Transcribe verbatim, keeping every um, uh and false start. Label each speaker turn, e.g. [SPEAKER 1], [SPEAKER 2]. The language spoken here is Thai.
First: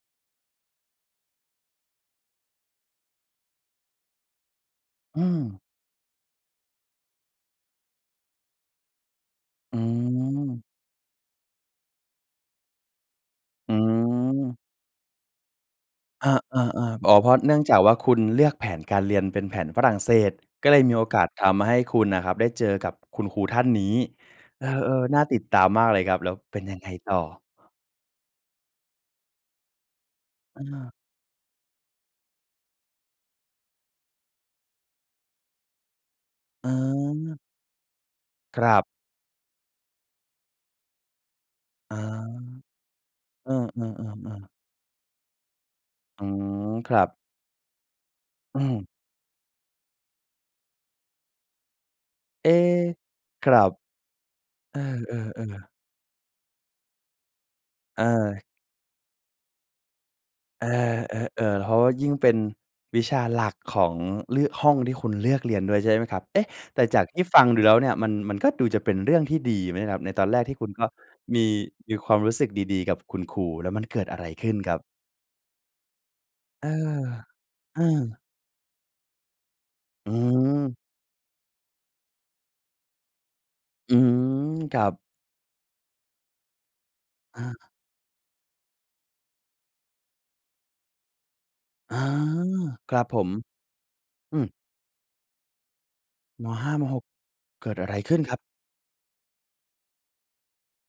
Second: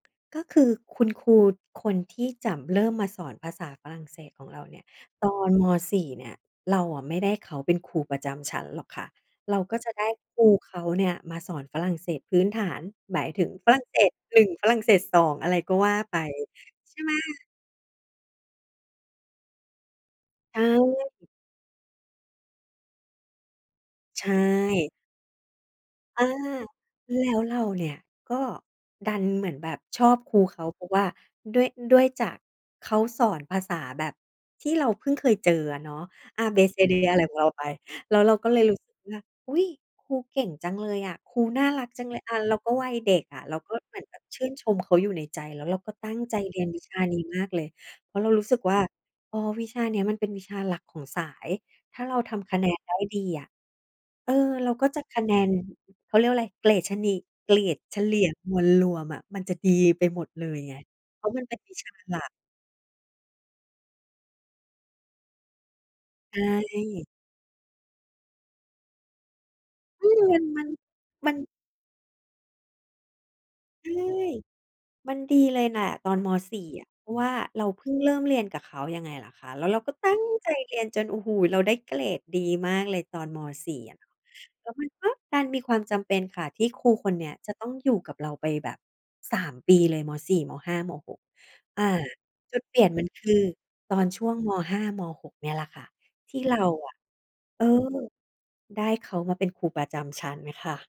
[SPEAKER 1] ก็คือคุณครูคนที่จะเริ่มมาสอนภาษาฝรั่งเศสของเราเนี่ย
[SPEAKER 2] อื
[SPEAKER 1] ตอน
[SPEAKER 2] ม
[SPEAKER 1] ม. สี่ เนี่ย เราอะไม่ได้เขาเป็นครูประจำชั้นหรอกค่ะ เรา
[SPEAKER 2] อ
[SPEAKER 1] ก
[SPEAKER 2] ื
[SPEAKER 1] ็จะได้ครู
[SPEAKER 2] ม
[SPEAKER 1] เขาเนี่ยมาสอนฝรั่งเศสพื้นฐาน หมายถึงฝ
[SPEAKER 2] อ
[SPEAKER 1] รั่งเศส หนึ่ง
[SPEAKER 2] ืม
[SPEAKER 1] ฝรั่งเศส สอง อะไรก็ว่าไป
[SPEAKER 2] อา
[SPEAKER 1] ใช่ไ
[SPEAKER 2] ๆ ๆ อ๋อ เพ
[SPEAKER 1] ห
[SPEAKER 2] ราะ
[SPEAKER 1] ม
[SPEAKER 2] เนื่องจากว่า คุณเลือกแผนการเรียนเป็นแผนฝรั่งเศส
[SPEAKER 1] ใช
[SPEAKER 2] ก็เลยมีโอกา
[SPEAKER 1] ่
[SPEAKER 2] สทำให้คุณน่ะครับ ได้เจอกับคุณครูท่านนี้
[SPEAKER 1] ใช
[SPEAKER 2] เอ
[SPEAKER 1] ่
[SPEAKER 2] อ ๆ น่าติดตามมากเลยครับ
[SPEAKER 1] อา
[SPEAKER 2] แล้วเป็นยังไงต่
[SPEAKER 1] แล้ว
[SPEAKER 2] อ?
[SPEAKER 1] เราเนี่ยก็ดันเหมือนแบบชอบครูเข
[SPEAKER 2] อื
[SPEAKER 1] า เพรา
[SPEAKER 2] อ
[SPEAKER 1] ะว่าด้วย ด้วยจากเขาสอนภาษาแบบที่เราเพิ่งเคยเจออะเนาะ อา เบ
[SPEAKER 2] อ๋
[SPEAKER 1] เซ เด อะไรข
[SPEAKER 2] อ
[SPEAKER 1] องเราไป แล้วเราก็เล
[SPEAKER 2] ค
[SPEAKER 1] ย
[SPEAKER 2] ร
[SPEAKER 1] รู
[SPEAKER 2] ั
[SPEAKER 1] ้
[SPEAKER 2] บ
[SPEAKER 1] สึกว่า อุ๊ย! ครูเก่งจังเลยอะ ครูน่ารัก
[SPEAKER 2] อ๋อ
[SPEAKER 1] จังเลย อ่า เราก็วัยเด็กอะ
[SPEAKER 2] เออ
[SPEAKER 1] เราก็เหมือนแบบช
[SPEAKER 2] ๆ
[SPEAKER 1] ื
[SPEAKER 2] ๆ
[SPEAKER 1] ่
[SPEAKER 2] ๆ
[SPEAKER 1] นชมเขาอยู่ในใจ แล้วเราก็ตั้ง
[SPEAKER 2] อื
[SPEAKER 1] ใจเรีย
[SPEAKER 2] ม
[SPEAKER 1] นวิ
[SPEAKER 2] ค
[SPEAKER 1] ช
[SPEAKER 2] ร
[SPEAKER 1] า
[SPEAKER 2] ับ
[SPEAKER 1] นี้มากเลย เพราะเรารู้สึ
[SPEAKER 2] อื
[SPEAKER 1] กว่า
[SPEAKER 2] ม
[SPEAKER 1] อ๋อ วิชานี้ มันเป็นวิชาหลักของสาย ถ้าเราท
[SPEAKER 2] เอ๊
[SPEAKER 1] ำคะแนนได้ดีอ
[SPEAKER 2] ค
[SPEAKER 1] ะ
[SPEAKER 2] รับ
[SPEAKER 1] เออ เรา
[SPEAKER 2] เอ
[SPEAKER 1] ก็จะคะแน
[SPEAKER 2] อ
[SPEAKER 1] น
[SPEAKER 2] ๆ ๆ
[SPEAKER 1] เขาเรียกว่าอะไร เกรดชะนี เกรดเฉลี่ย
[SPEAKER 2] เออ
[SPEAKER 1] มวลรวมอะ มันจะดีไปหมดเลย
[SPEAKER 2] เอ
[SPEAKER 1] ไง เพราะมันเ
[SPEAKER 2] อ
[SPEAKER 1] ป็
[SPEAKER 2] ๆ
[SPEAKER 1] น
[SPEAKER 2] ๆ เพร
[SPEAKER 1] วิ
[SPEAKER 2] าะว
[SPEAKER 1] ช
[SPEAKER 2] ่
[SPEAKER 1] า
[SPEAKER 2] ายิ่ง
[SPEAKER 1] หลั
[SPEAKER 2] เป
[SPEAKER 1] ก
[SPEAKER 2] ็นวิชาหลักของ ล ห้องที่คุณเลือกเรียนด้วย ใช่ไหมครับ
[SPEAKER 1] ใ
[SPEAKER 2] เ
[SPEAKER 1] ช
[SPEAKER 2] อ๊ะ แต่จา
[SPEAKER 1] ่
[SPEAKER 2] กที่ฟังดูแล้วเนี่ยมัน มันก็ดูจะเป็นเรื่องที่ดีนะครับ
[SPEAKER 1] อื
[SPEAKER 2] ใน
[SPEAKER 1] อ
[SPEAKER 2] ตอนแ
[SPEAKER 1] ม
[SPEAKER 2] ร
[SPEAKER 1] ั
[SPEAKER 2] ก
[SPEAKER 1] น
[SPEAKER 2] ที่
[SPEAKER 1] มั
[SPEAKER 2] คุ
[SPEAKER 1] น
[SPEAKER 2] ณก็
[SPEAKER 1] มัน
[SPEAKER 2] มี
[SPEAKER 1] มัน
[SPEAKER 2] มีความรู้สึกดี ๆ กับคุณครู แล้วมัน
[SPEAKER 1] ใช่
[SPEAKER 2] เกิดอะไรขึ้นครับ?
[SPEAKER 1] มันดีเลยแหละตอน ม. สี่
[SPEAKER 2] เออ
[SPEAKER 1] อะ เพราะว่าเรา
[SPEAKER 2] เอ
[SPEAKER 1] เพิ่งเริ
[SPEAKER 2] อ
[SPEAKER 1] ่มเรียนกับเขายังไงล่ะคะ แล้วเราก็ต
[SPEAKER 2] อ
[SPEAKER 1] ั
[SPEAKER 2] ื
[SPEAKER 1] ้งใจเ
[SPEAKER 2] ม
[SPEAKER 1] รียนจน โอ้โฮ เราได้เกรดดีมากเลย ตอน ม. สี่
[SPEAKER 2] อ
[SPEAKER 1] อ
[SPEAKER 2] ื
[SPEAKER 1] ะ
[SPEAKER 2] ม
[SPEAKER 1] แล้ว
[SPEAKER 2] คร
[SPEAKER 1] ม
[SPEAKER 2] ั
[SPEAKER 1] ัน
[SPEAKER 2] บ
[SPEAKER 1] ก็ดันมีความจำเป็นค่ะ ที่ครูคนนี้
[SPEAKER 2] อ
[SPEAKER 1] จ
[SPEAKER 2] า
[SPEAKER 1] ะต้องอยู่กับเราไปแบบ สาม ปีเลย ม. สี่ ม. ห้า ม. หก อา
[SPEAKER 2] อา
[SPEAKER 1] จุดเปลี่ยน
[SPEAKER 2] คร
[SPEAKER 1] ม
[SPEAKER 2] ั
[SPEAKER 1] ั
[SPEAKER 2] บ
[SPEAKER 1] น
[SPEAKER 2] ผ
[SPEAKER 1] ค
[SPEAKER 2] ม
[SPEAKER 1] ือตอนช่ว
[SPEAKER 2] อ
[SPEAKER 1] ง
[SPEAKER 2] ืม
[SPEAKER 1] ม. ห้า ม. หก เนี่ยล่ะค่ะ ที่
[SPEAKER 2] ม.
[SPEAKER 1] เรา
[SPEAKER 2] ห้า ม.
[SPEAKER 1] อะ
[SPEAKER 2] หก
[SPEAKER 1] เออ
[SPEAKER 2] เกิดอะไรขึ้นครับ?
[SPEAKER 1] ได้เขามาเป็นครูประจำชั้นค่ะ